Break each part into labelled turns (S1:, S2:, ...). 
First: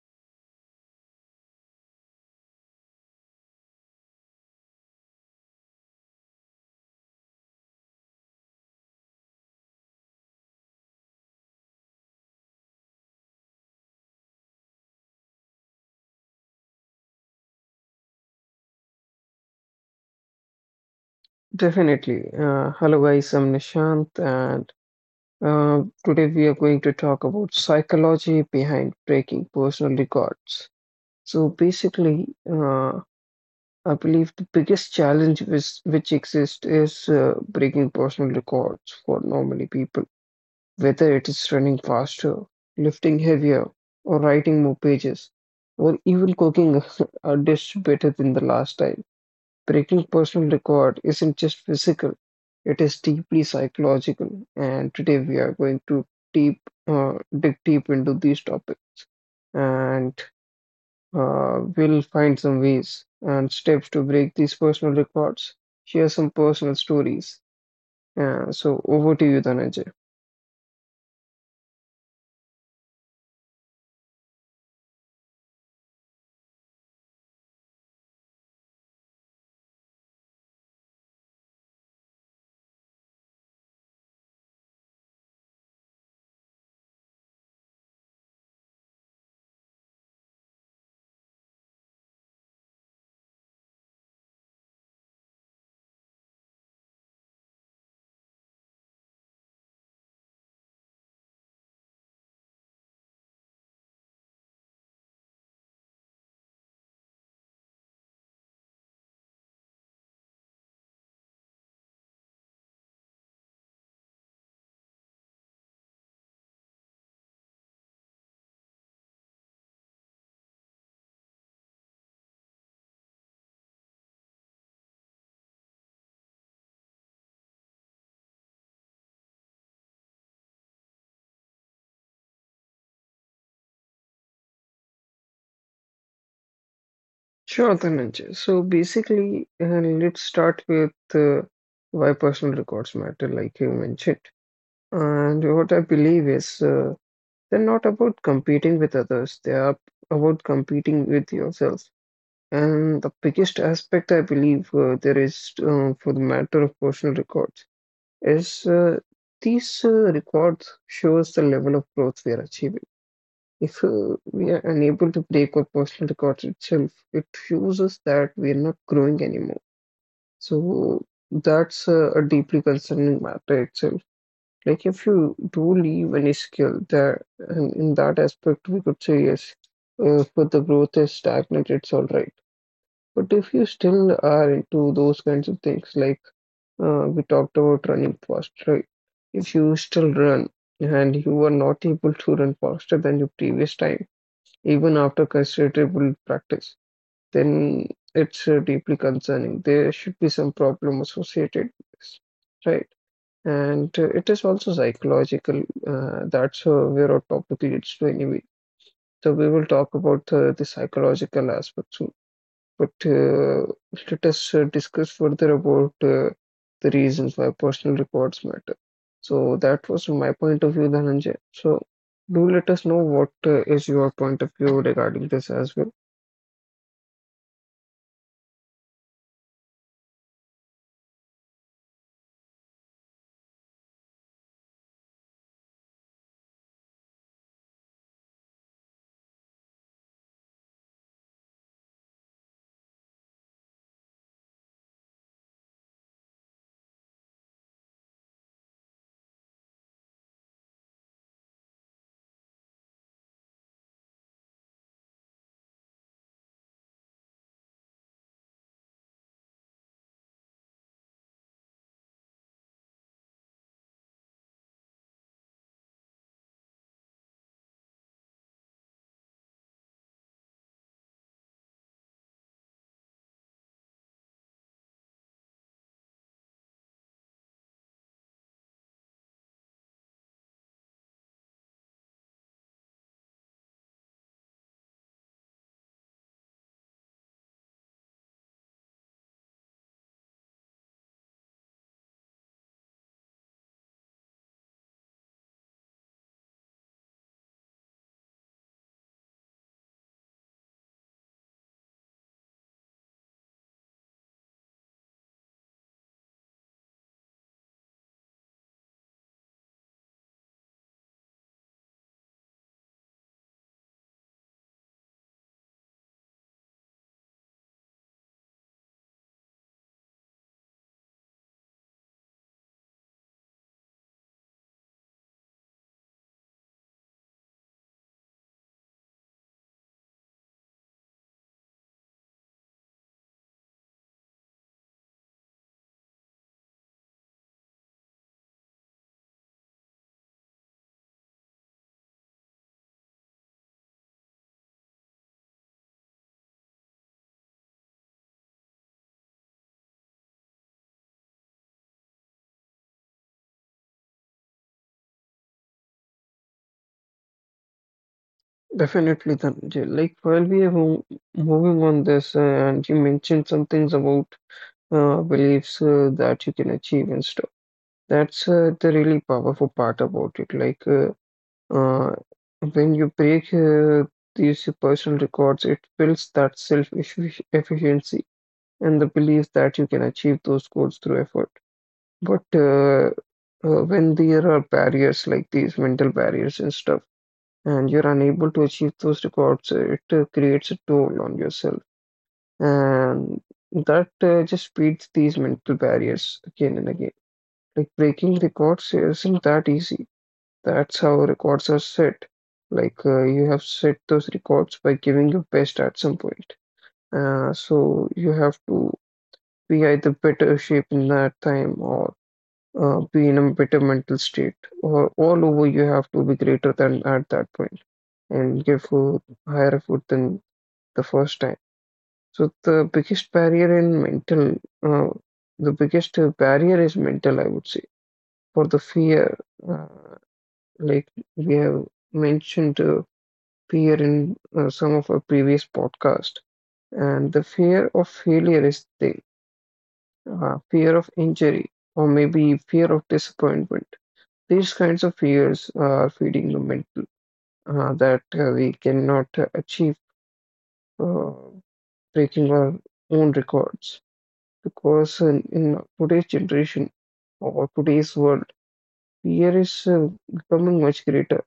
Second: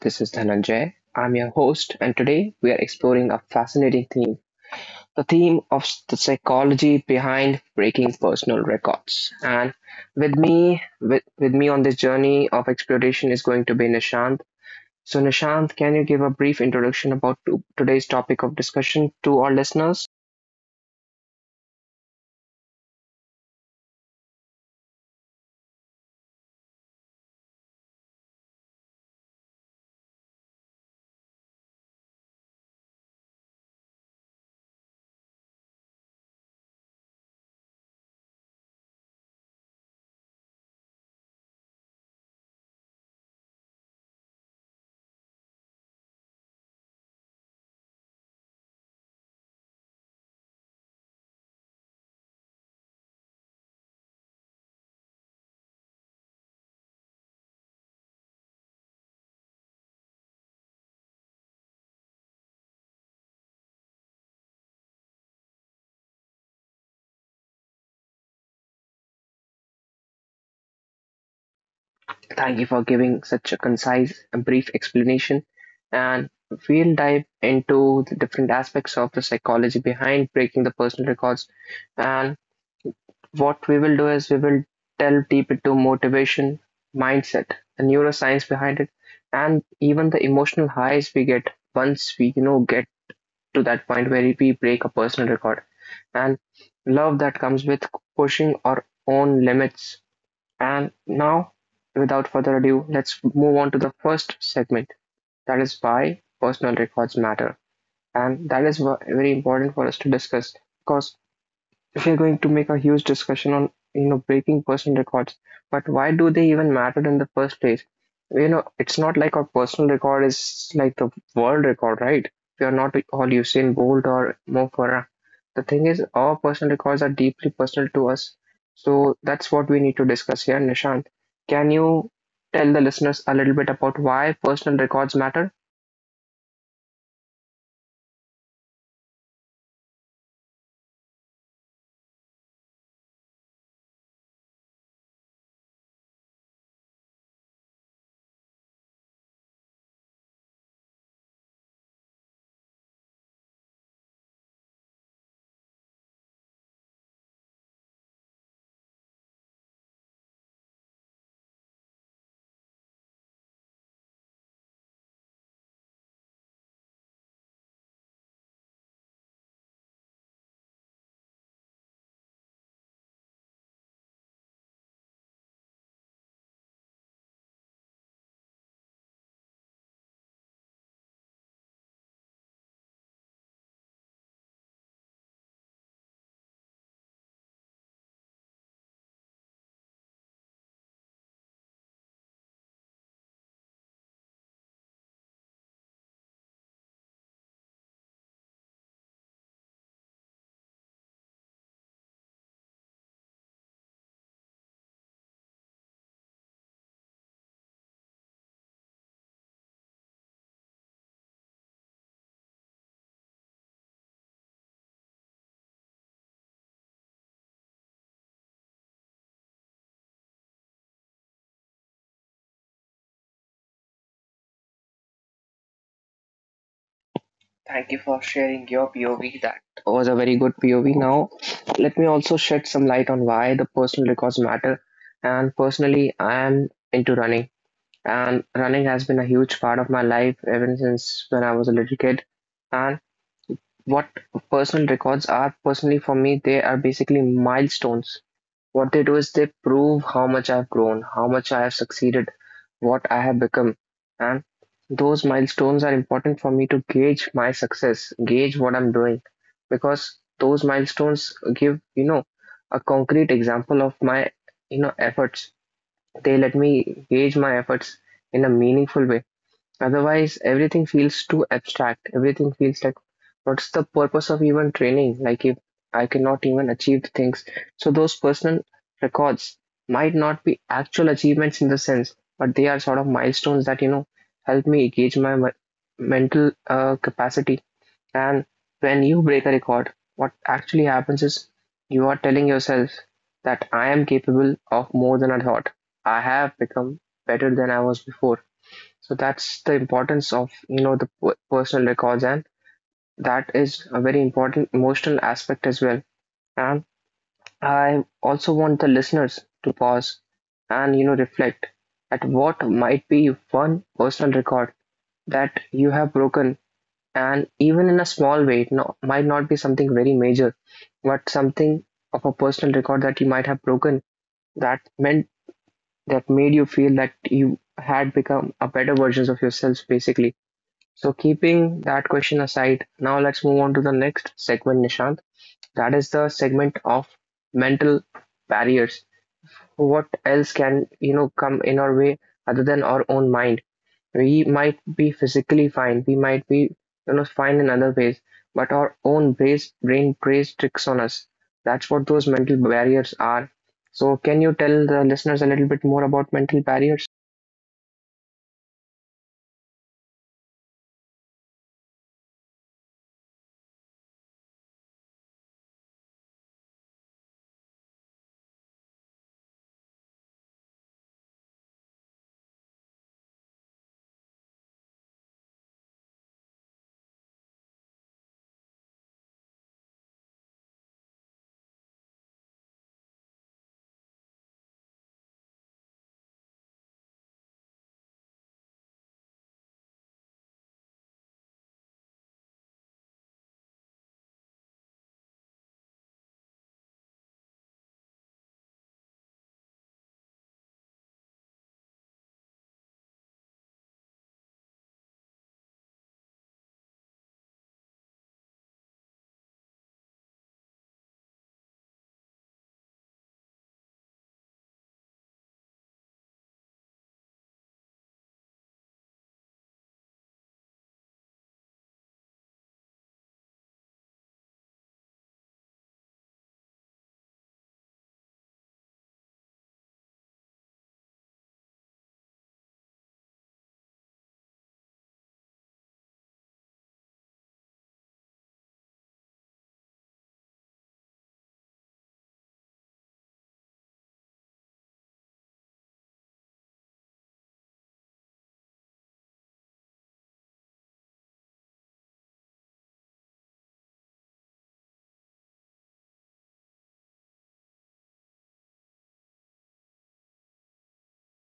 S1: This is Dhananjay. I'm your host, and today we are exploring a fascinating theme of the psychology behind breaking personal records. And with me on this journey of exploration is going to be Nishant. So, Nishant, can you give a brief introduction about today's topic of discussion to our listeners?
S2: Definitely. Hello, guys. I'm Nishant, and today we are going to talk about psychology behind breaking personal records. So basically, I believe the biggest challenge which exists is breaking personal records for normally people, whether it is running faster, lifting heavier, or writing more pages, or even cooking a dish better than the last time. Breaking personal record isn't just physical, it is deeply psychological. And today we are going to deep, dig deep into these topics and we'll find some ways and steps to break these personal records, share some personal stories. So over to you, Dhananjay.
S1: Thank you for giving such a concise and brief explanation. And we'll dive into the different aspects of the psychology behind breaking the personal records. And what we will do is we will delve deep into motivation, mindset, the neuroscience behind it, and even the emotional highs we get once we get to that point where we break a personal record. And love that comes with pushing our own limits. And now, without further ado, let's move on to the first segment, that is why personal records matter. And that is very important for us to discuss, because if you're going to make a huge discussion on breaking personal records, but why do they even matter in the first place? It's not like our personal record is like the world record, right? We are not all Usain Bolt or Mo Farah. The thing is, our personal records are deeply personal to us, so that's what we need to discuss here, Nishant. Can you tell the listeners a little bit about why personal records matter?
S2: Sure, Dhananjay. So basically, let's start with why personal records matter, like you mentioned. And what I believe is they're not about competing with others, they are about competing with yourself. And the biggest aspect I believe there is for the matter of personal records is these records shows the level of growth we are achieving. If we are unable to break our personal records itself, it shows us that we are not growing anymore. So that's a deeply concerning matter itself. Like if you do leave any skill there, and in that aspect, we could say yes, but the growth is stagnant, it's all right. But if you still are into those kinds of things, like we talked about running fast, right? If you still run and you are not able to run faster than your previous time, even after considerable practice, then it's deeply concerning. There should be some problem associated with this, right? And it is also psychological. That's where our topic leads to anyway. So we will talk about the psychological aspects, soon. But let us discuss further about the reasons why personal records matter. So that was my point of view, Dhananjay. So do let us know what is your point of view regarding this as well.
S1: Thank you for sharing your POV. That was a very good POV. Now, let me also shed some light on why the personal records matter. And personally, I am into running, and running has been a huge part of my life ever since when I was a little kid. And what personal records are personally for me, they are basically milestones. What they do is they prove how much I've grown, how much I have succeeded, what I have become. And those milestones are important for me to gauge my success, gauge what I'm doing, because those milestones give a concrete example of my efforts. They let me gauge my efforts in a meaningful way. Otherwise, everything feels too abstract. Everything feels like, what's the purpose of even training? Like, if I cannot even achieve the things. So, those personal records might not be actual achievements in the sense, but they are sort of milestones that, you know, help me gauge my mental capacity. And when you break a record, what actually happens is you are telling yourself that I am capable of more than I thought. I have become better than I was before. So that's the importance of the personal records, and that is a very important emotional aspect as well. And I also want the listeners to pause and reflect at what might be one personal record that you have broken, and even in a small way, it no, might not be something very major, but something of a personal record that you might have broken that meant that made you feel that you had become a better versions of yourselves basically. So, keeping that question aside, now let's move on to the next segment, Nishant. That is the segment of mental barriers. What else can, you know, come in our way other than our own mind? We might be physically fine, we might be, you know, fine in other ways, but our own brain plays tricks on us. That's what those mental barriers are. So, can you tell the listeners a little bit more about mental barriers?
S2: Definitely, Dhananjay. Like while we are moving on this, and you mentioned some things about beliefs that you can achieve and stuff. That's the really powerful part about it. Uh, when you break these personal records, it builds that self efficiency and the belief that you can achieve those goals through effort. But when there are barriers like these, mental barriers and stuff, and you're unable to achieve those records, it creates a toll on yourself. And that just beats these mental barriers again and again. Like breaking records isn't that easy. That's how records are set. Like you have set those records by giving your best at some point. So you have to be either better shape in that time or be in a better mental state. Or all over, you have to be greater than at that point and give a higher effort than the first time. So the biggest barrier in uh, the biggest barrier is mental, I would say, for the fear. Uh, like we have mentioned fear in some of our previous podcast, and the fear of failure is there, fear of injury or maybe fear of disappointment. These kinds of fears are feeding the mental that we cannot achieve uh, breaking our own records, because in today's generation or today's world, fear is becoming much greater,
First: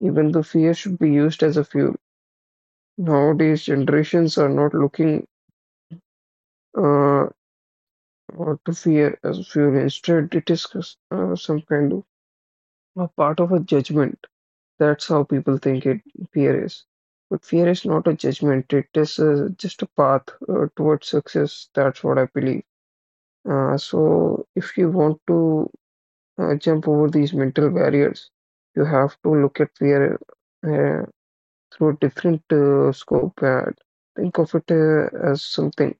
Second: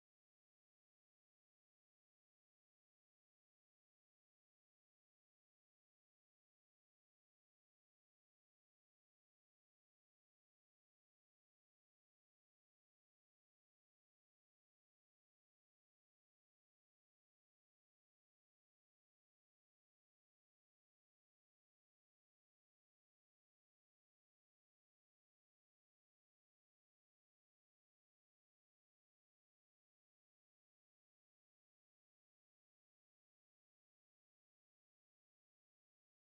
S2: even though fear should be used as a fuel. Nowadays, generations are not looking uh, to fear as fuel. Instead, it is some kind of a part of a judgment. That's how people think it fear is. But fear is not a judgment. It is just a path towards success. That's what I believe. So, if you want to jump over these mental barriers, you have to look at fear uh, through a different scope and think of it as something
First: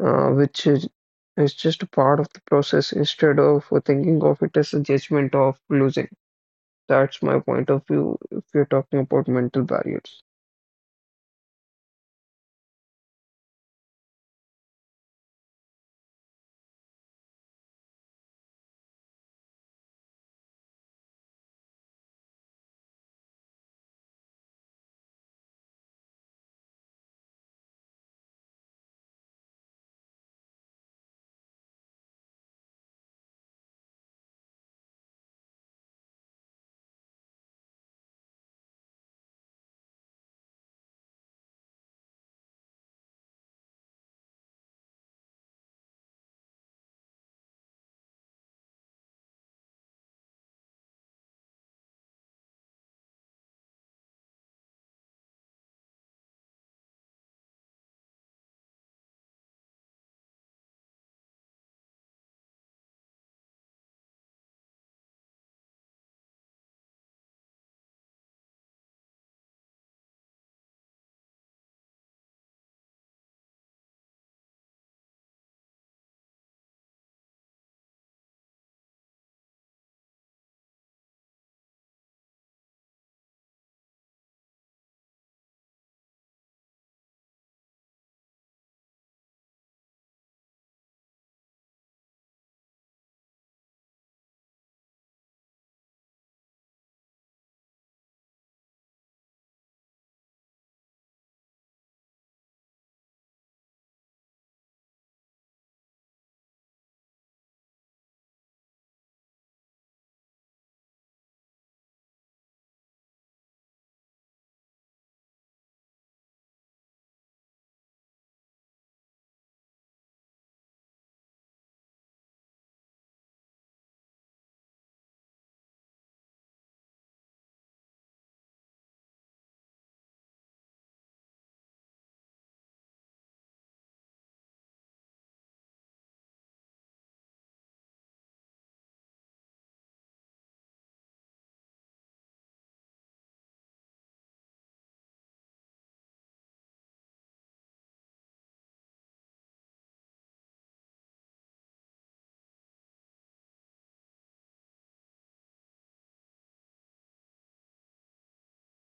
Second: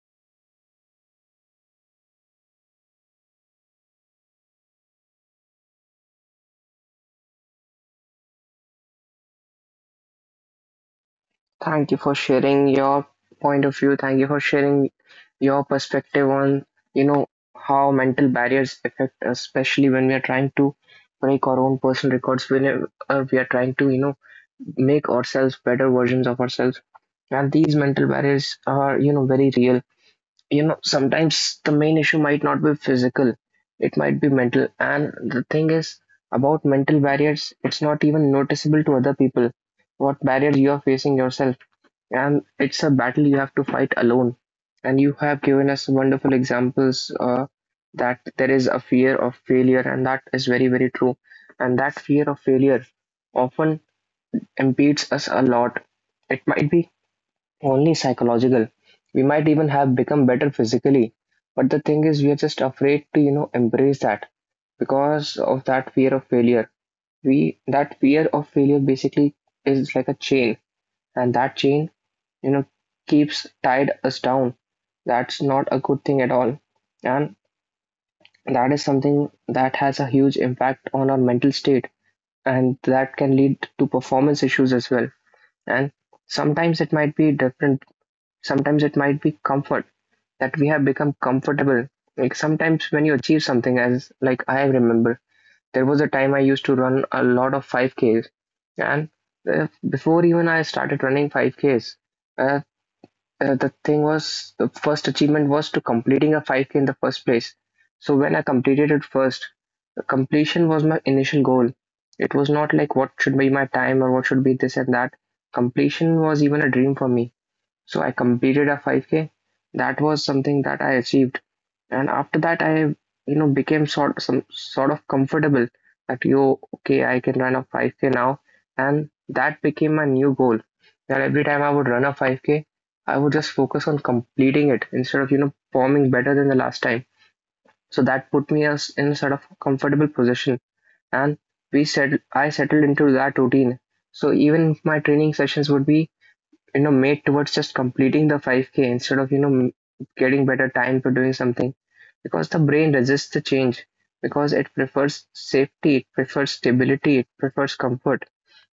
S2: uh, which is, is just a part of the process instead of thinking of it as a judgment of losing. That's my point of view if you're talking about mental barriers.
S1: Thank you for sharing your point of view. Thank you for sharing your perspective on, you know, how mental barriers affect us, especially when we are trying to break our own personal records, whenever we are trying to, you know, make ourselves better versions of ourselves. And these mental barriers are, you know, very real. You know, sometimes the main issue might not be physical, it might be mental. And the thing is about mental barriers, it's not even noticeable to other people. What barriers you are facing yourself, and it's a battle you have to fight alone. And you have given us wonderful examples that there is a fear of failure, and that is very, very true. And that fear of failure often impedes us a lot. It might be only psychological. We might even have become better physically, but the thing is, we are just afraid to, you know, embrace that because of that fear of failure. We That fear of failure basically is like a chain, and that chain you know keeps tied us down. That's not a good thing at all. And that is something that has a huge impact on our mental state, and that can lead to performance issues as well. And sometimes it might be different. Sometimes it might be comfort, that we have become comfortable. Like sometimes when you achieve something, as like I remember, there was a time I used to run a lot of 5Ks. And before even I started running 5Ks, the thing was, the first achievement was to completing a 5K in the first place. So when I completed it first, completion was my initial goal. It was not like what should be my time or what should be this and that. Completion was even a dream for me. So I completed a 5K. That was something that I achieved. And after that, I became sort some sort of comfortable, that yo, okay, I can run a 5K now. And that became my new goal. That every time I would run a 5K, I would just focus on completing it instead of, you know, performing better than the last time. So that put me as in sort of a comfortable position. And I settled into that routine. So even my training sessions would be made towards just completing the 5K instead of getting better time for doing something, because the brain resists the change, because it prefers safety, it prefers stability, it prefers comfort.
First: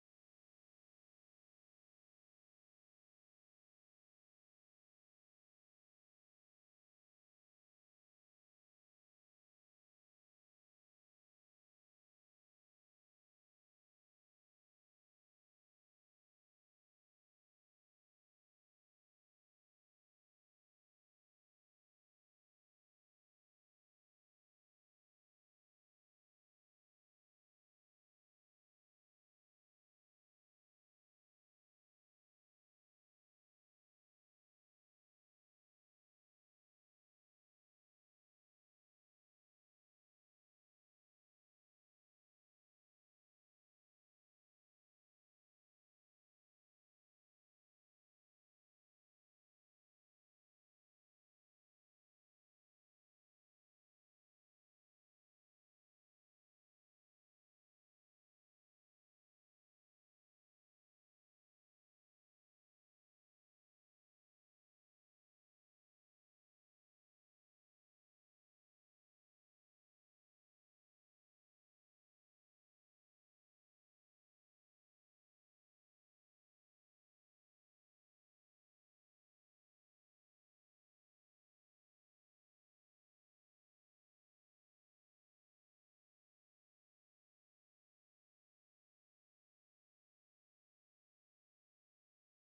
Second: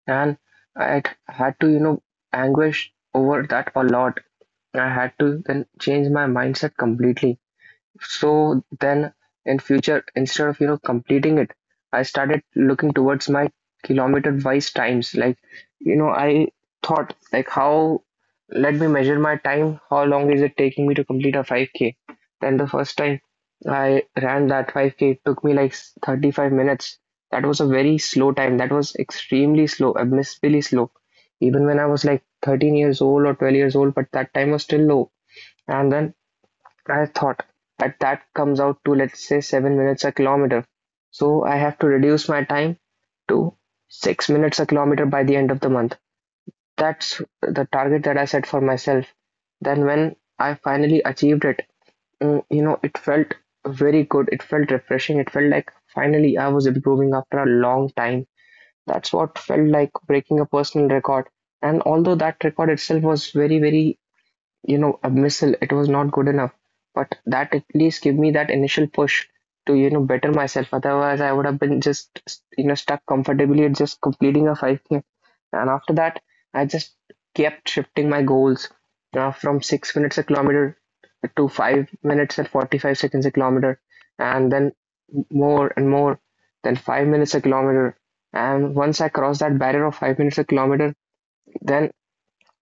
S1: And I had to anguish over that a lot. I had to then change my mindset completely. So then in future, instead of completing it, I started looking towards my kilometer wise times. Like, you know, I thought like, how let me measure my time, how long is it taking me to complete a 5K? Then the first time I ran that 5K, it took me like 35 minutes. That was a very slow time. That was extremely slow, abysmally slow. Even when I was like 13 years old or 12 years old, but that time was still low. And then I thought that that comes out to let's say 7 minutes a kilometer. So I have to reduce my time to 6 minutes a kilometer by the end of the month. That's the target that I set for myself. Then when I finally achieved it, it felt very good. It felt refreshing. It felt like finally I was improving after a long time. That's what felt like breaking a personal record. And although that record itself was very, very a missile, it was not good enough. But that at least gave me that initial push to, you know, better myself. Otherwise, I would have been just, you know, stuck comfortably at just completing a 5K. And after that, I just kept shifting my goals from 6 minutes a kilometer to 5 minutes and 45 seconds a kilometer, and then more and more, then 5 minutes a kilometer. And once I crossed that barrier of 5 minutes a kilometer, then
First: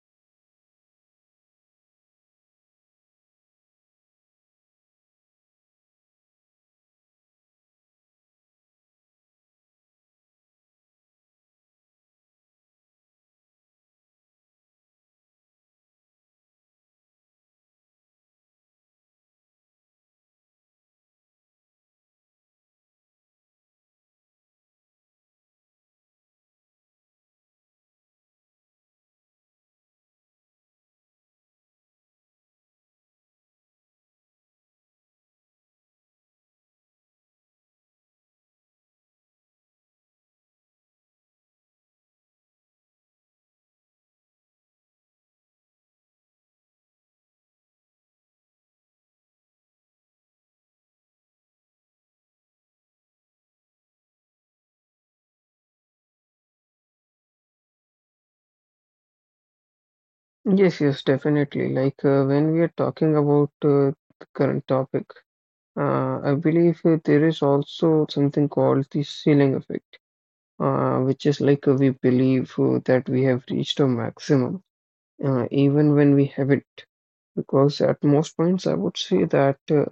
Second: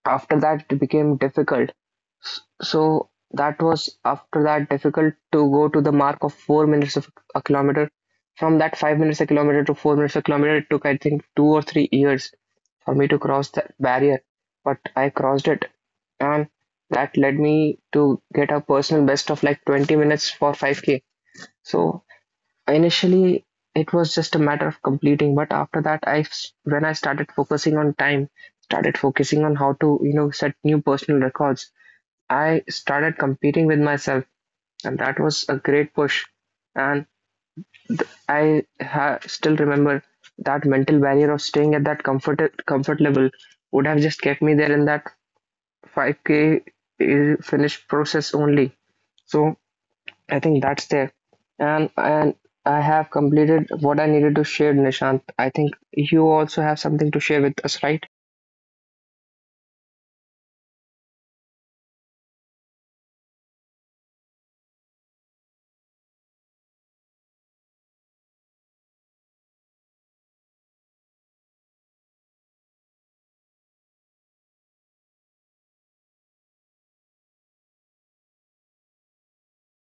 S1: after that it became difficult. So that was after that difficult to go to the mark of 4 minutes of a kilometer. From that 5 minutes a kilometer to 4 minutes a kilometer, it took I think 2 or 3 years for me to cross that barrier. But I crossed it, and that led me to get a personal best of like 20 minutes for 5K. So initially it was just a matter of completing, but after that I when I started focusing on time, started focusing on how to set new personal records. I started competing with myself, and that was a great push. And I still remember that mental barrier of staying at that comfort level would have just kept me there in that 5K k finish process only. So I think that's there. And I have completed what I needed to share, Nishant. I think you also have something to share with us, right?
S2: Yes, yes, definitely. Like when we are talking about the current topic, I believe there is also something called the ceiling effect, which is like we believe that we have reached a maximum, even when we haven't. Because at most points, I would say that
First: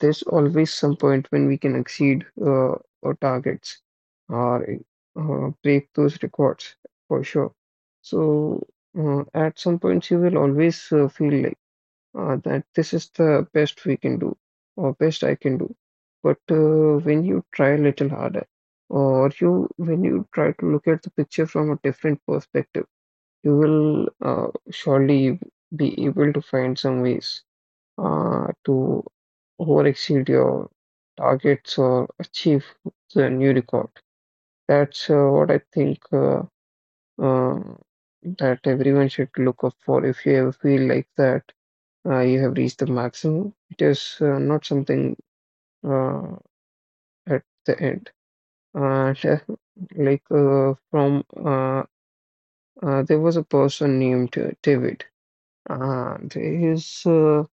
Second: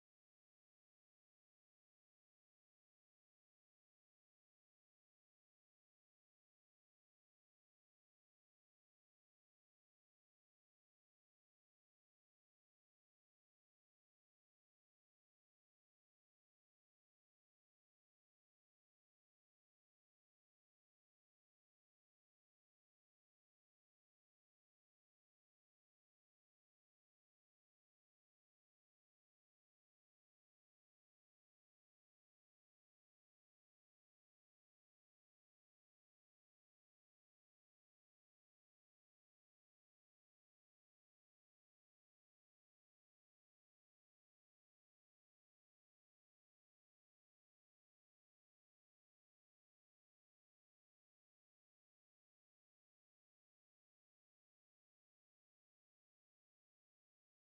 S2: there's always some point when we can exceed our targets or break those records for sure. So at some points you will always feel like that this is the best we can do or best I can do. But when you try a little harder or you when you try to look at the picture from a different perspective, you will surely be able to find some ways to overexceed your targets or achieve the new record. That's what I think uh, that everyone should look up for. If you ever feel like that you have reached the maximum, it is not something uh, at the end. And like from there was a person named David, and his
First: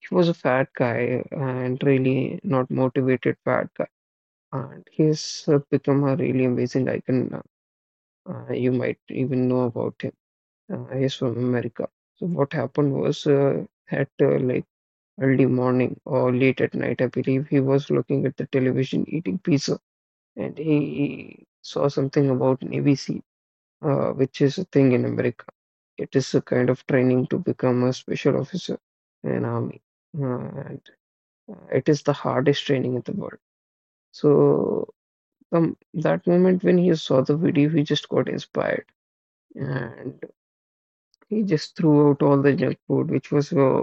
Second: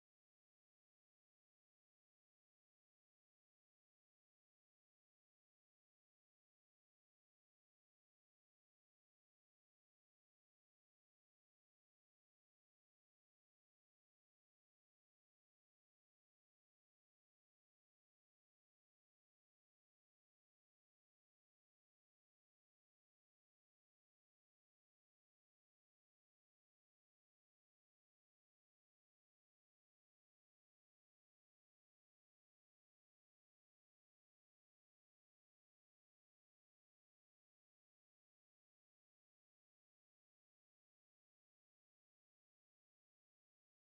S2: he was a fat guy and really not motivated fat guy, and he's become a really amazing icon now. You might even know about him. He's from America. So what happened was, at like early morning or late at night, I believe he was looking at the television eating pizza, and he saw something about Navy SEAL, which is a thing in America. It is a kind of training to become a special officer in army, uh, and it is the hardest training in the world. So from that moment when he saw the video, he just got inspired, and he just threw out all the junk food which was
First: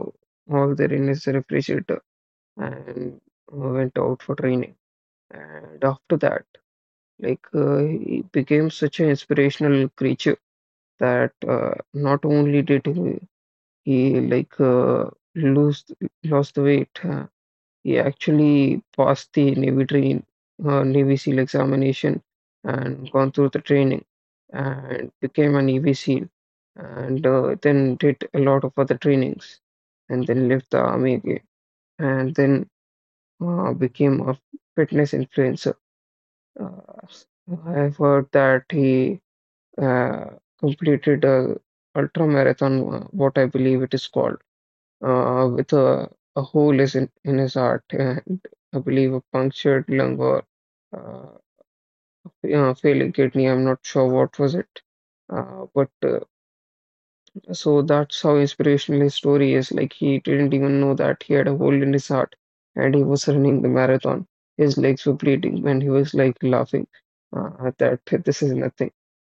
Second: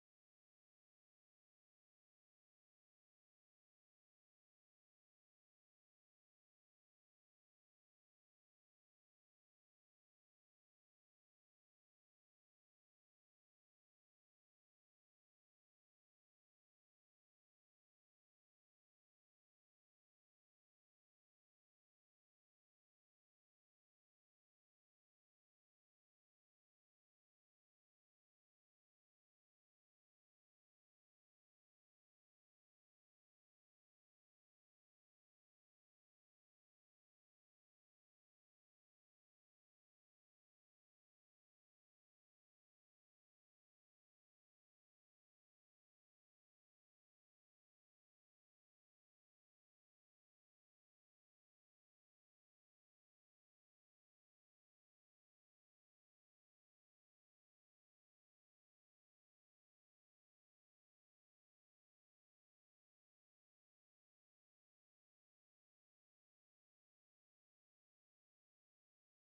S2: all there in his refrigerator, and went out for training. And after that, like he became such an inspirational creature that not only did he like lose lost the weight. He actually passed the Navy SEAL examination and gone through the training and became a Navy SEAL, and then did a lot of other trainings, and then left the army again, and then became a fitness influencer. Uh, I've heard that he uh, completed a ultra marathon, what I believe it is called, uh, with a, a hole is in his heart and I believe a punctured lung or uh, failing kidney. I'm not sure what was it. But so that's how inspirational his story is. Like he didn't even know that he had a hole in his heart and he was running the marathon. His legs were bleeding and he was like laughing that this is nothing.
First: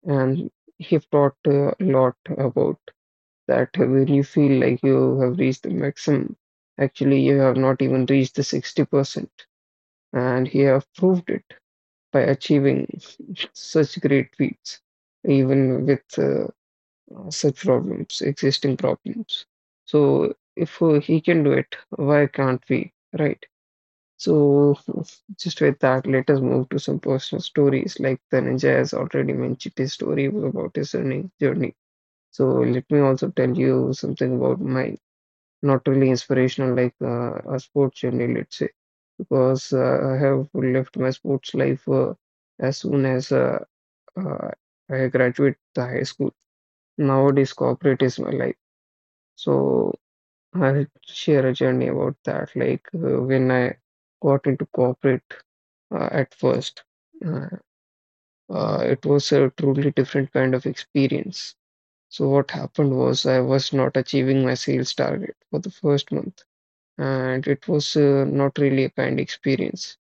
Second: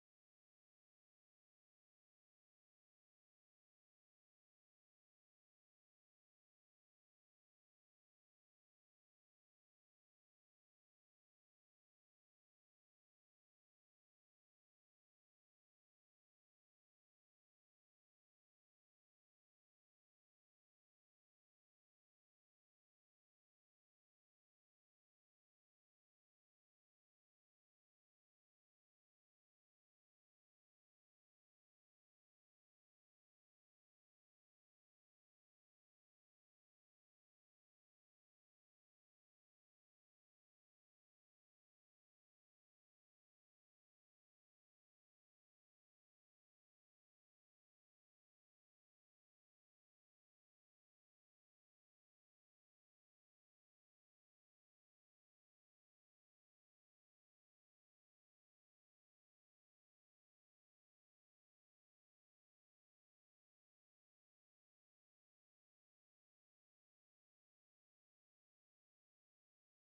S2: And he taught a lot about that when you feel like you have reached the maximum, actually you have not even reached the 60%, and he have proved it by achieving such great feats, even with such problems, existing problems. So if he can do it, why can't we, right? So just with that, let us move to some personal stories. Like the ninja has already mentioned, his story was about his learning journey. So let me also tell you something about my not really inspirational, like a sports journey, let's say, because I have left my sports life as soon as uh, I graduate the high school. Nowadays, corporate is my life. So I'll share a journey about that, like when I got into corporate at first. Uh, it was a truly different kind of experience. So what happened was I was not achieving my sales target for the first month, and it was not really a kind experience.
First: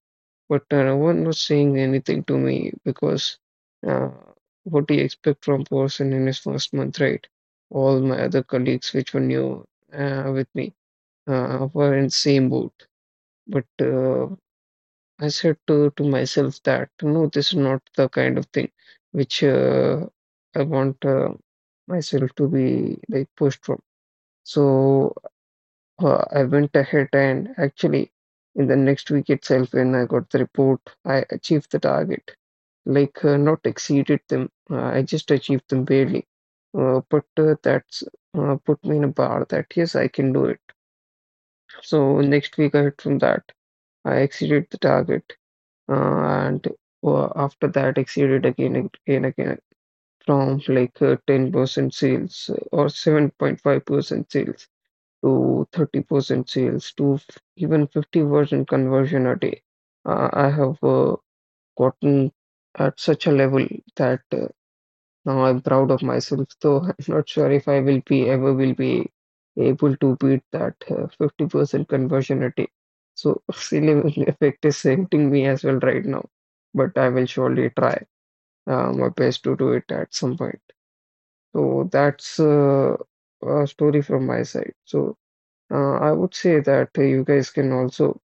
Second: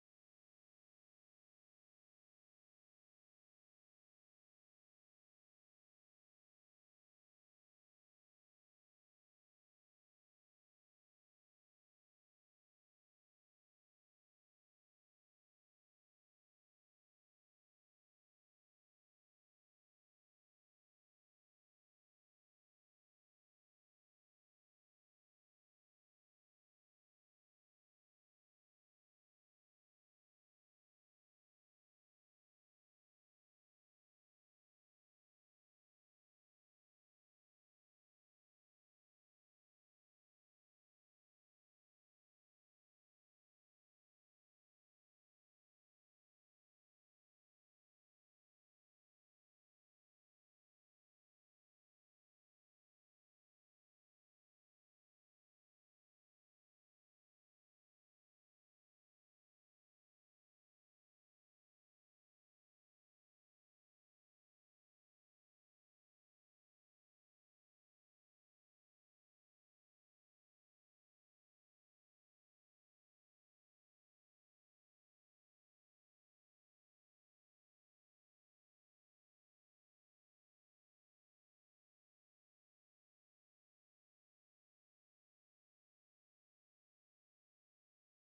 S2: But no one was saying anything to me because uh, what do you expect from person in his first month, right? All my other colleagues, which were new with me, were in same boat. But I said to, myself that no, this is not the kind of thing which I want myself to be like pushed from. So I went ahead, and actually, in the next week itself, when I got the report, I achieved the target. Like, not exceeded them. I just achieved them barely. But that's put me in a bar that yes, I can do it. So next week I hit from that. I exceeded the target, and after that exceeded again and again from 10% sales or 7.5% sales to 30% sales to even 50% conversion a day. I have gotten at such a level that now I'm proud of myself. So I'm not sure if I will be ever will be able to beat that 50% conversion a day. So ceiling effect is hitting me as well right now, but I will surely try my best to do it at some point. So that's a story from my side. So I would say that you guys can also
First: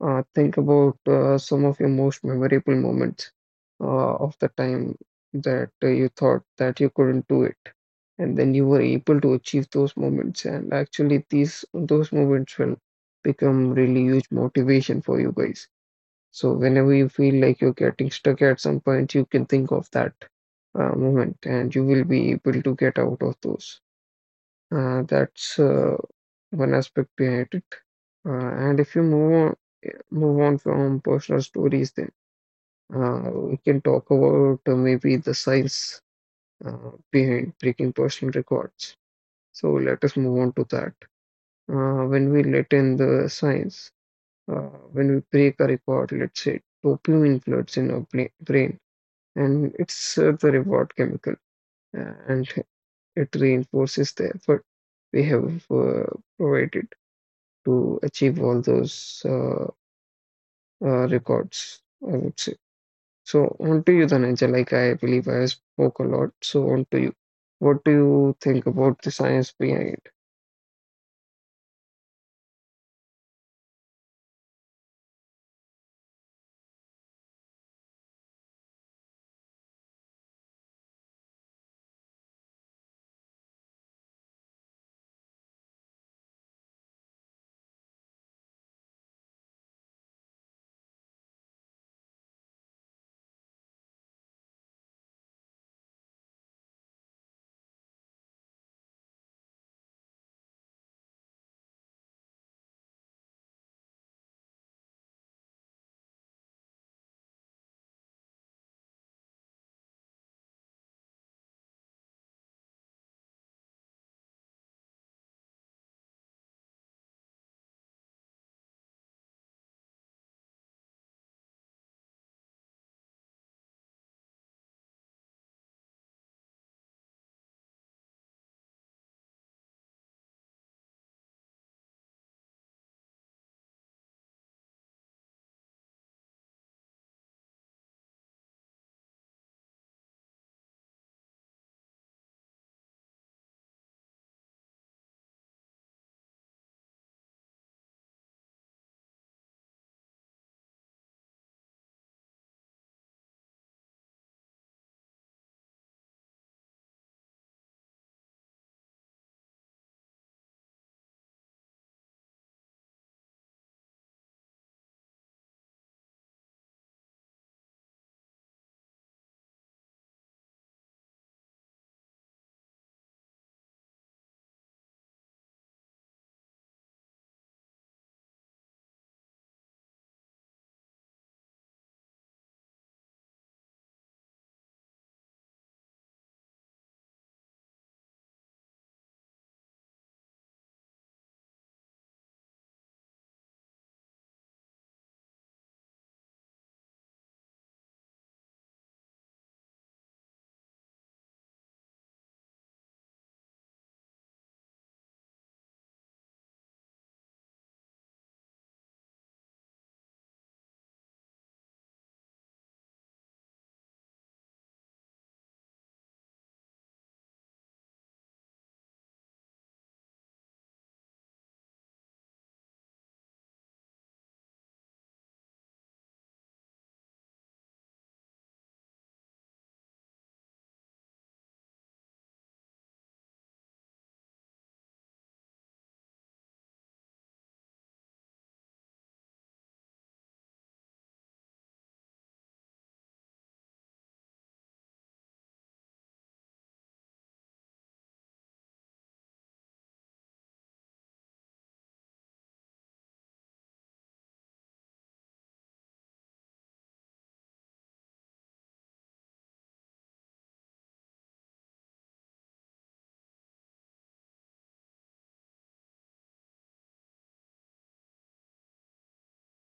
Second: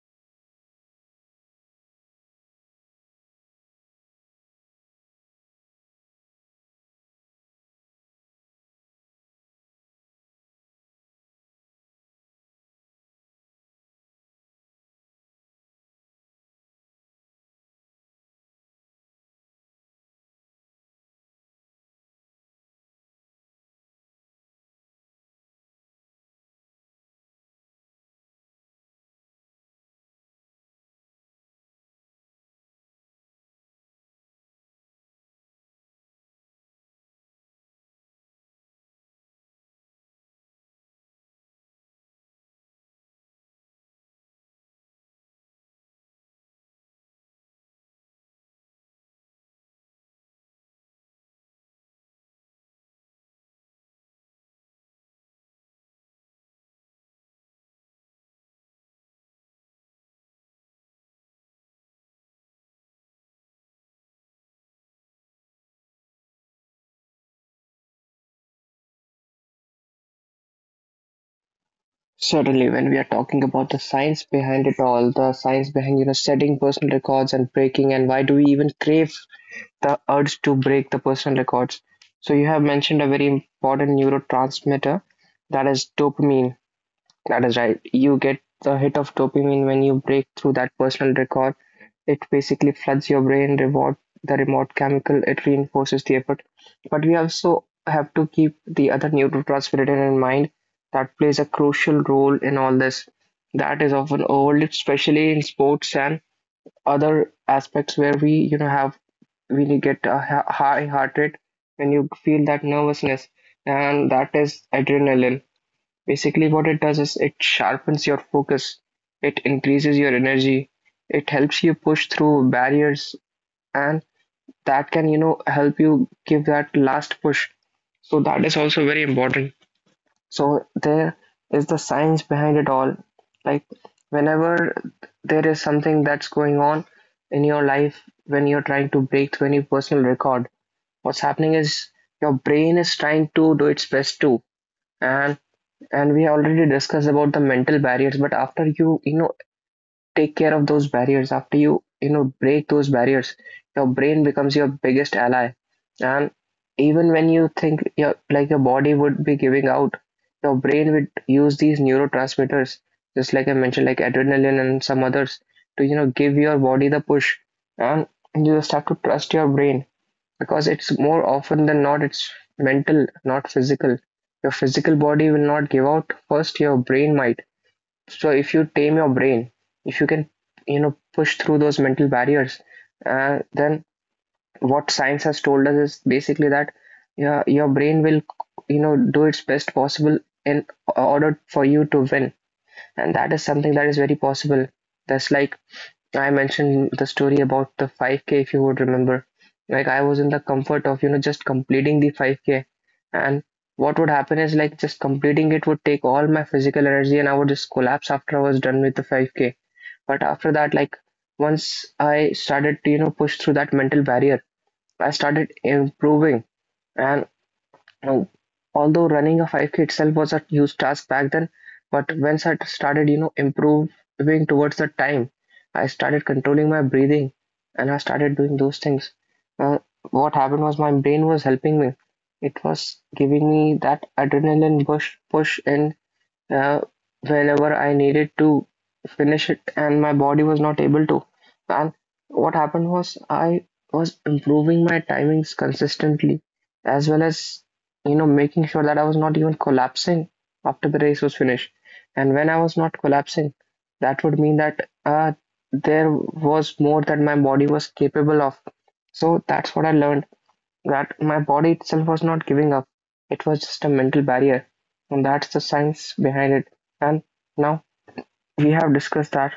S2: think about some of your most memorable moments of the time that you thought that you couldn't do it, and then you were able to achieve those moments. And actually, these those moments will become really huge motivation for you guys. So whenever you feel like you're getting stuck at some point, you can think of that moment, and you will be able to get out of those. That's one aspect behind it. Uh, and if you move on, move on from personal stories, then we can talk about maybe the science uh, behind breaking personal records. So let us move on to that. When we let in the science, uh, when we break a record, let's say dopamine floods in our brain, and it's the reward chemical, and it reinforces the effort we have provided to achieve all those records, I would say. So on to you, Dhananjay. Like I believe I spoke a lot. So on to you. What do you think about the science behind?
S1: Certainly, when we are talking about the science behind it all, the science behind setting personal records and breaking, and why do we even crave the urge to break the personal records? So you have mentioned a very important neurotransmitter that is dopamine. That is right. You get the hit of dopamine when you break through that personal record. It basically floods your brain, reward the reward chemical. It reinforces the effort. But we also have to keep the other neurotransmitter in mind that plays a crucial role in all this. That is often overlooked, especially in sports and other aspects where we have really get a high heart rate when you feel that nervousness, and that is adrenaline. Basically, what it does is it sharpens your focus, it increases your energy, it helps you push through barriers, and that can, help you give that last push. So, that is also very important. So, there is the science behind it all. Like, whenever there is something that's going on in your life, when you're trying to break through any personal record, what's happening is your brain is trying to do its best too. And and we have already discussed about the mental barriers, but after you you know take care of those barriers, after you you know break those barriers, your brain becomes your biggest ally. And even when you think your body would be giving out, your brain would use these neurotransmitters, just like I mentioned, like adrenaline and some others, to give your body the push. And you just have to trust your brain, because it's more often than not, it's mental, not physical. Your physical body will not give out first, your brain might. So if you tame your brain, if you can push through those mental barriers, then what science has told us is basically that your brain will do its best possible in order for you to win, and that is something that is very possible. That's like I mentioned the story about the 5K, if you would remember. Like, I was in the comfort of just completing the 5K. And what would happen is, like, just completing it would take all my physical energy and I would just collapse after I was done with the 5K. But after that, like, once I started to push through that mental barrier, I started improving. And now, although running a 5K itself was a huge task back then, but once I started improving towards the time, I started controlling my breathing and I started doing those things. Uh, what happened was my brain was helping me. It was giving me that adrenaline push, push in uh, whenever I needed to finish it and my body was not able to. And what happened was I was improving my timings consistently, as well as making sure that I was not even collapsing after the race was finished. And when I was not collapsing, that would mean that there was more that my body was capable of. So that's what I learned, that my body itself was not giving up. It was just a mental barrier. And that's the science behind it. And now we have discussed that.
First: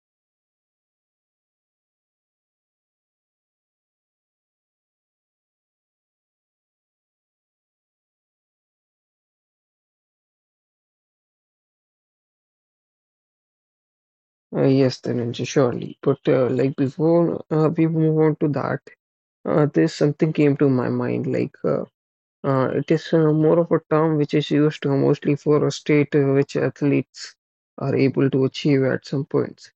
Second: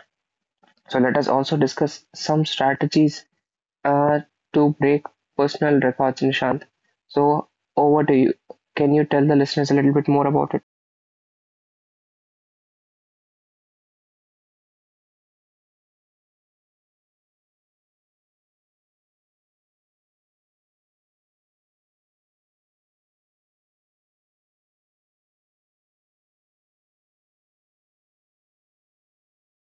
S1: So let us also discuss some strategies uh, to break personal records, Nishant. So over to you. Can you tell the listeners a little bit more about it?
S2: Yes, Dhananjay, surely. But like before we move on to that, there's something came to my mind. It is more of a term which is used mostly for a state which athletes are able to achieve at some points,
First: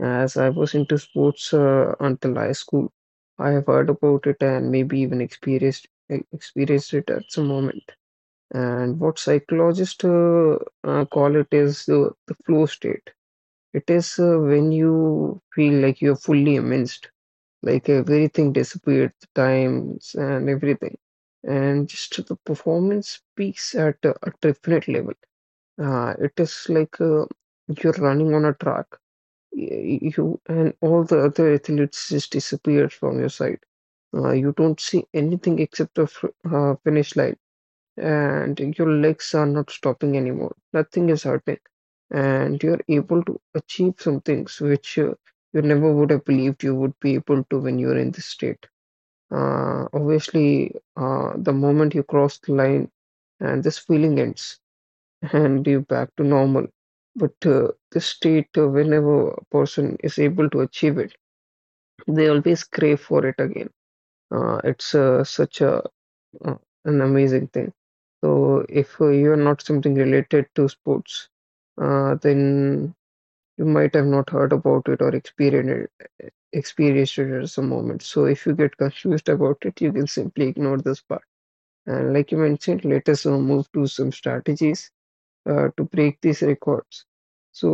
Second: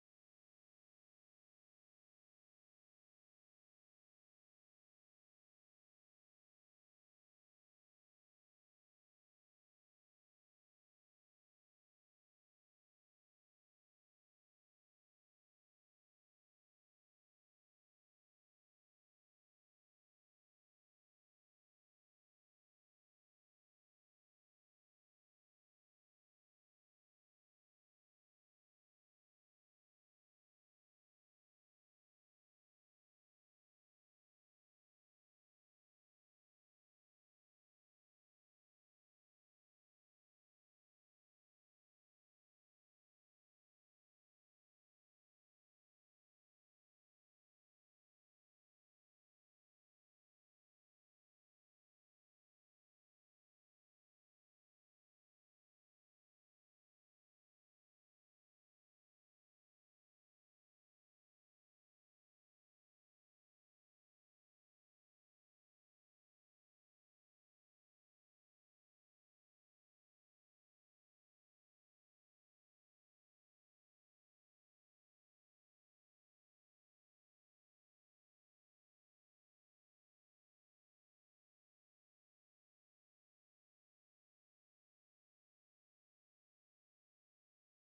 S2: as I was into sports until high school. I have heard about it and maybe even experienced it at some moment. And what psychologists call it is the flow state. It is when you feel like you're fully immersed, like everything disappeared, the times and everything. And just the performance peaks at a different level. It is like you're running on a track, you and all the other athletes just disappear from your side. You don't see anything except the finish line, and your legs are not stopping anymore. Nothing is hurting, and you're able to achieve some things which you never would have believed you would be able to when you're in this state. Obviously, the moment you cross the line, and this feeling ends and be back to normal. But the state, whenever a person is able to achieve it, they always crave for it again. It's such a uh, an amazing thing. So if you're not something related to sports, then you might have not heard about it or experienced it at some moment. So if you get confused about it, you can simply ignore this part. And like you mentioned, let us move to some strategies to break these records. So,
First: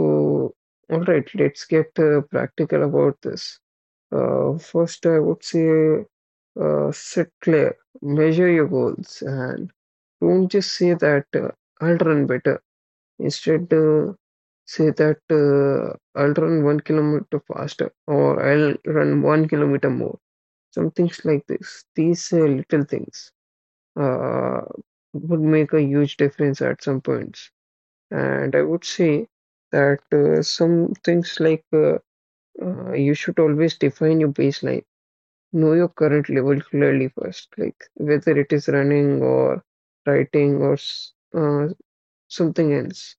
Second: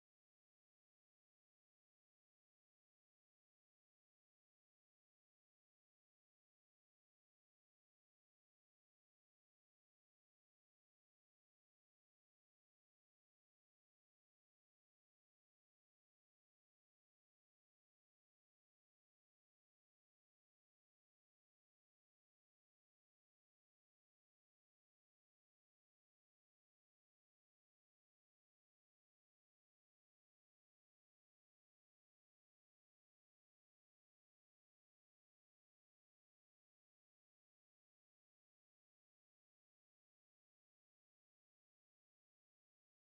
S2: all right, let's get practical about this. First, I would say set clear, measure your goals, and don't just say that I'll run better. Instead, say that I'll run one kilometer faster or I'll run one kilometer more. Some things like this. These little things uh, would make a huge difference at some points. And I would say that some things like you should always define your baseline. Know your current level clearly first, like whether it is running or writing or something else.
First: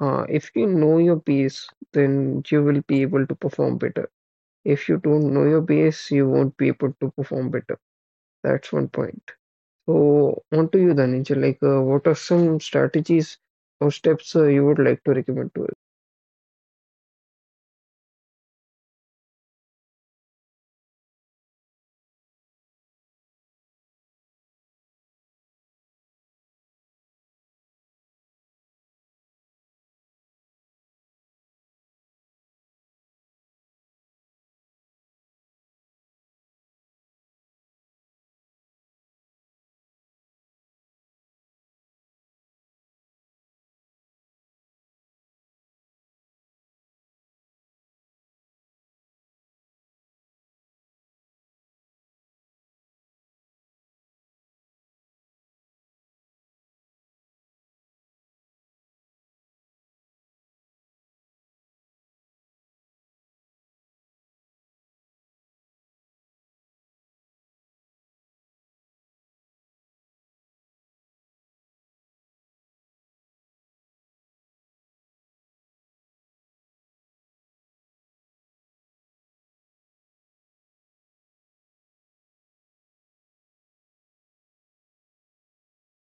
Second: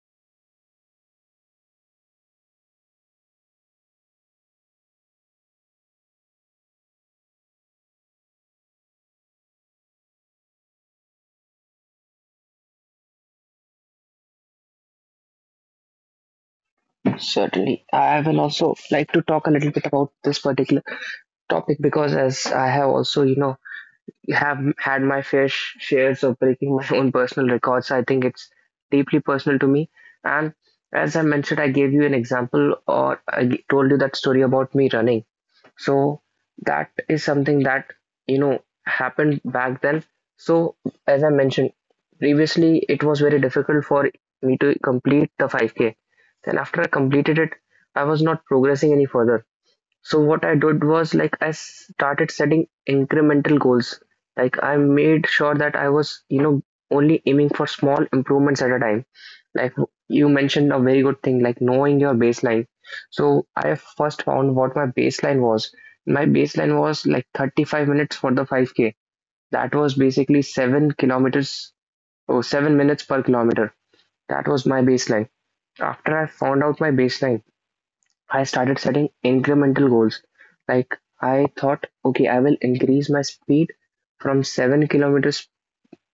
S2: If you know your base, then you will be able to perform better. If you don't know your base, you won't be able to perform better. That's one point. So, on to you, Dhananjay. Like, what are some strategies or steps you would like to recommend to us?
S1: Certainly. I will also like to talk a little bit about this particular topic, because as I have also have had my fair shares of breaking my own personal records. So I think it's deeply personal to me. And as I mentioned, I gave you an example, or told you that story about me running. So that is something that happened back then. So as I mentioned, previously it was very difficult for me to complete the 5K. Then after I completed it, I was not progressing any further. So what I did was, like, I started setting incremental goals. Like, I made sure that I was only aiming for small improvements at a time. Like you mentioned a very good thing, like knowing your baseline. So I first found what my baseline was. My baseline was like 35 minutes for the 5K. That was basically 7 kilometers, or 7 minutes per kilometer. That was my baseline. After I found out my baseline, I started setting incremental goals. Like I thought, okay, I will increase my speed from 7 kilometers,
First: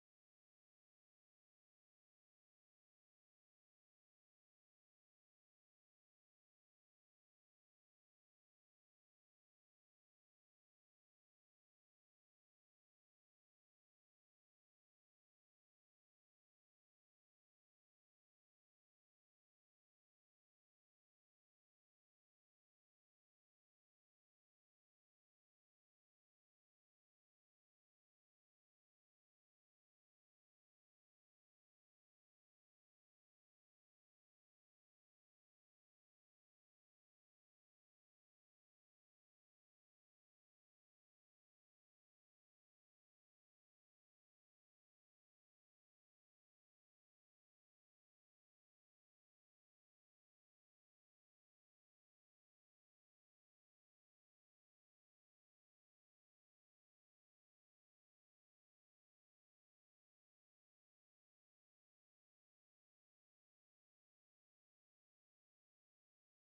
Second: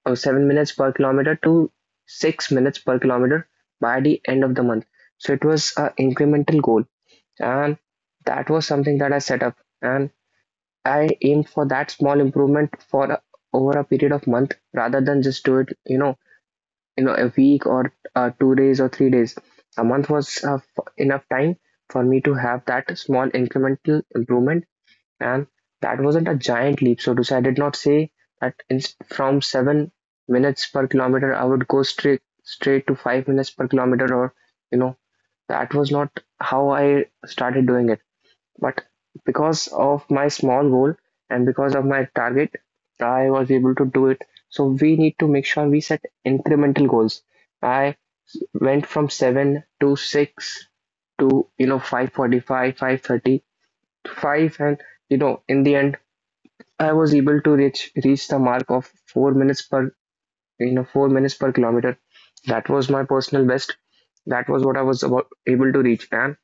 S1: or 7 minutes per kilometer, to 6 minutes per kilometer by the end of the month. So it was an incremental goal, and that was something that I set up, and I aimed for that small improvement for over a period of month, rather than just do it, a week or 2 days or 3 days. A month was enough time for me to have that small incremental improvement, and that wasn't a giant leap, so to say. I did not say that from 7 minutes per kilometer I would go straight to 5 minutes per kilometer, or you know that was not how I started doing it. But because of my small goal, and because of my target, I was able to do it. So we need to make sure we set incremental goals. I went from seven to six to 5:45, 5:35, and in the end I was able to reach the mark of four minutes per kilometer. That was my personal best. That was what I was about able to reach, and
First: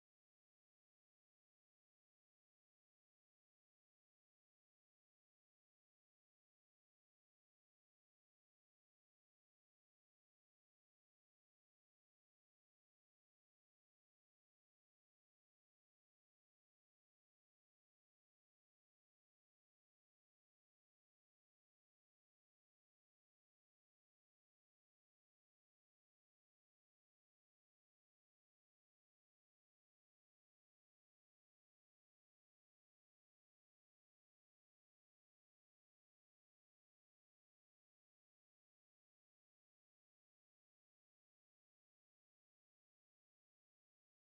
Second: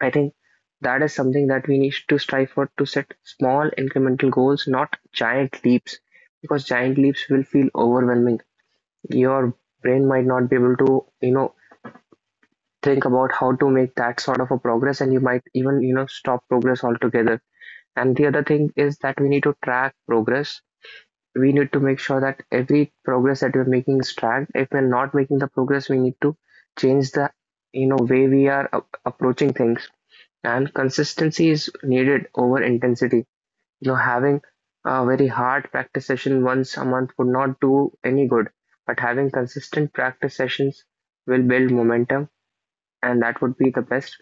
S1: I think that is something that we need to strive for, to set small incremental goals, not giant leaps, because giant leaps will feel overwhelming. Your brain might not be able to think about how to make that sort of a progress, and you might even stop progress altogether. And the other thing is that we need to track progress. We need to make sure that every progress that we're making is tracked. If we're not making the progress, we need to change the way we are approaching things, and consistency is needed over intensity. Having a very hard practice session once a month would not do any good, but having consistent practice sessions will build momentum, and that would be the best.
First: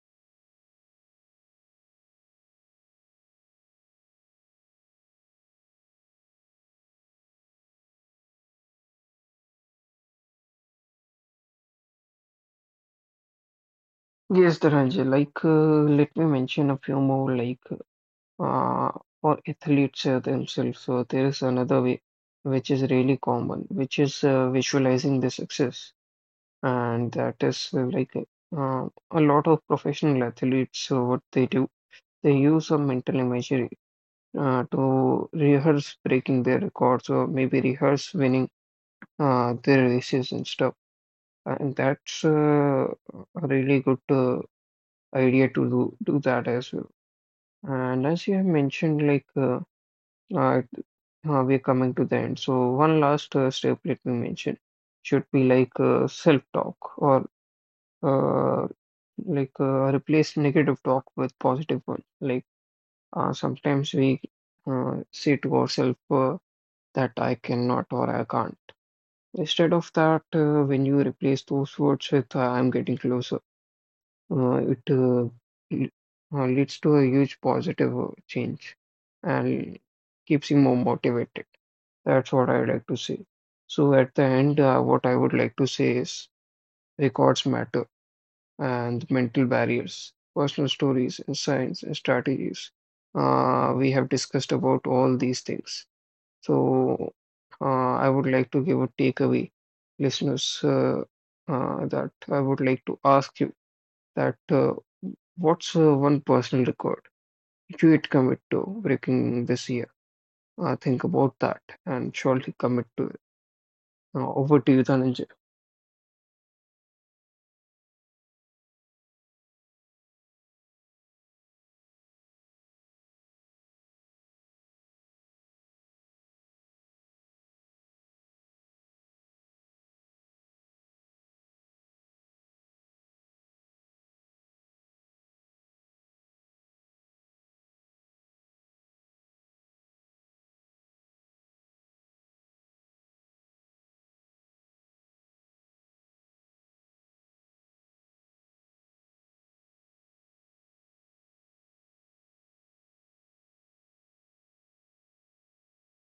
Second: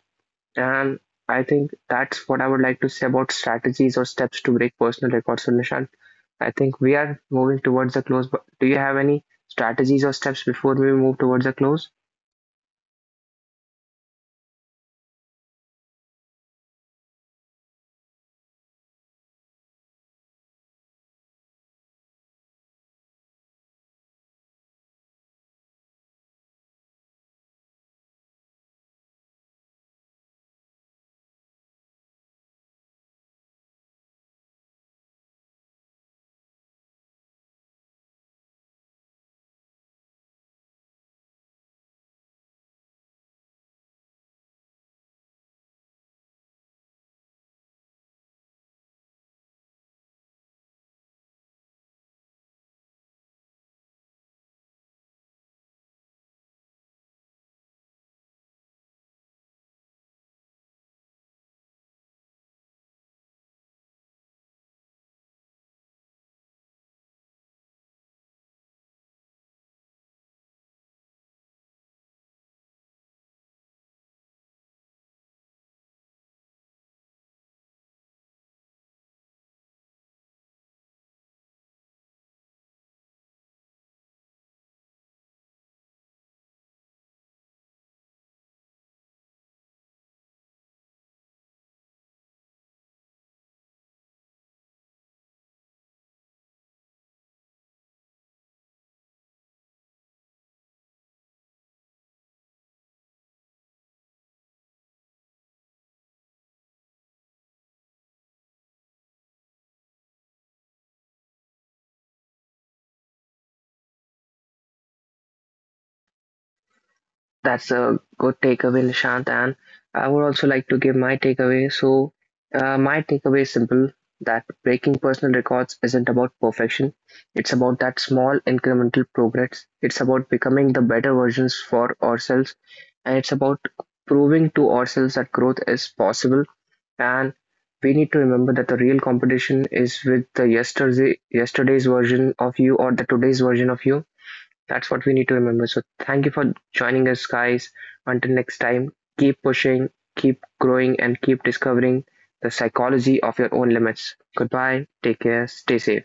S1: And I think that's what I would like to say about strategies or steps to break personal records. So, Nishant, I think we are moving towards the close. But do you have any strategies or steps before we move towards the close?
S2: Yes, Dhananjay, let me mention a few more. Uh, for athletes themselves, so there is another way which is really common, which is visualizing the success, and that is a lot of professional athletes. So what they do, they use a mental imagery to rehearse breaking their records or maybe rehearse winning their races and stuff. And that's a really good idea to do that as well. And as you have mentioned, uh, we're coming to the end. So one last step, let me mention, should be like self-talk or uh, replace negative talk with positive one. Like sometimes we say to ourselves that I cannot or I can't. Instead of that, when you replace those words with I'm getting closer, it l- leads to a huge positive change and keeps you more motivated. That's what I would like to say. So at the end, what I would like to say is records matter and mental barriers, personal stories, insights, and strategies. We have discussed about all these things. So I would like to give a takeaway, listeners, that I would like to ask you that what's one personal record you'd commit to breaking this year? Think about that and surely commit to it. Over to you, Dhananjay.
S1: That's a good takeaway, Nishant. And I would also like to give my takeaway. So, my takeaway is simple, that breaking personal records isn't about perfection. It's about that small incremental progress. It's about becoming the better versions for ourselves. And it's about proving to ourselves that growth is possible. And we need to remember that the real competition is with the yesterday's version of you, or the today's version of you. That's what we need to remember. So thank you for joining us, guys. Until next time, keep pushing, keep growing, and keep discovering the psychology of your own limits. Goodbye. Take care. Stay safe.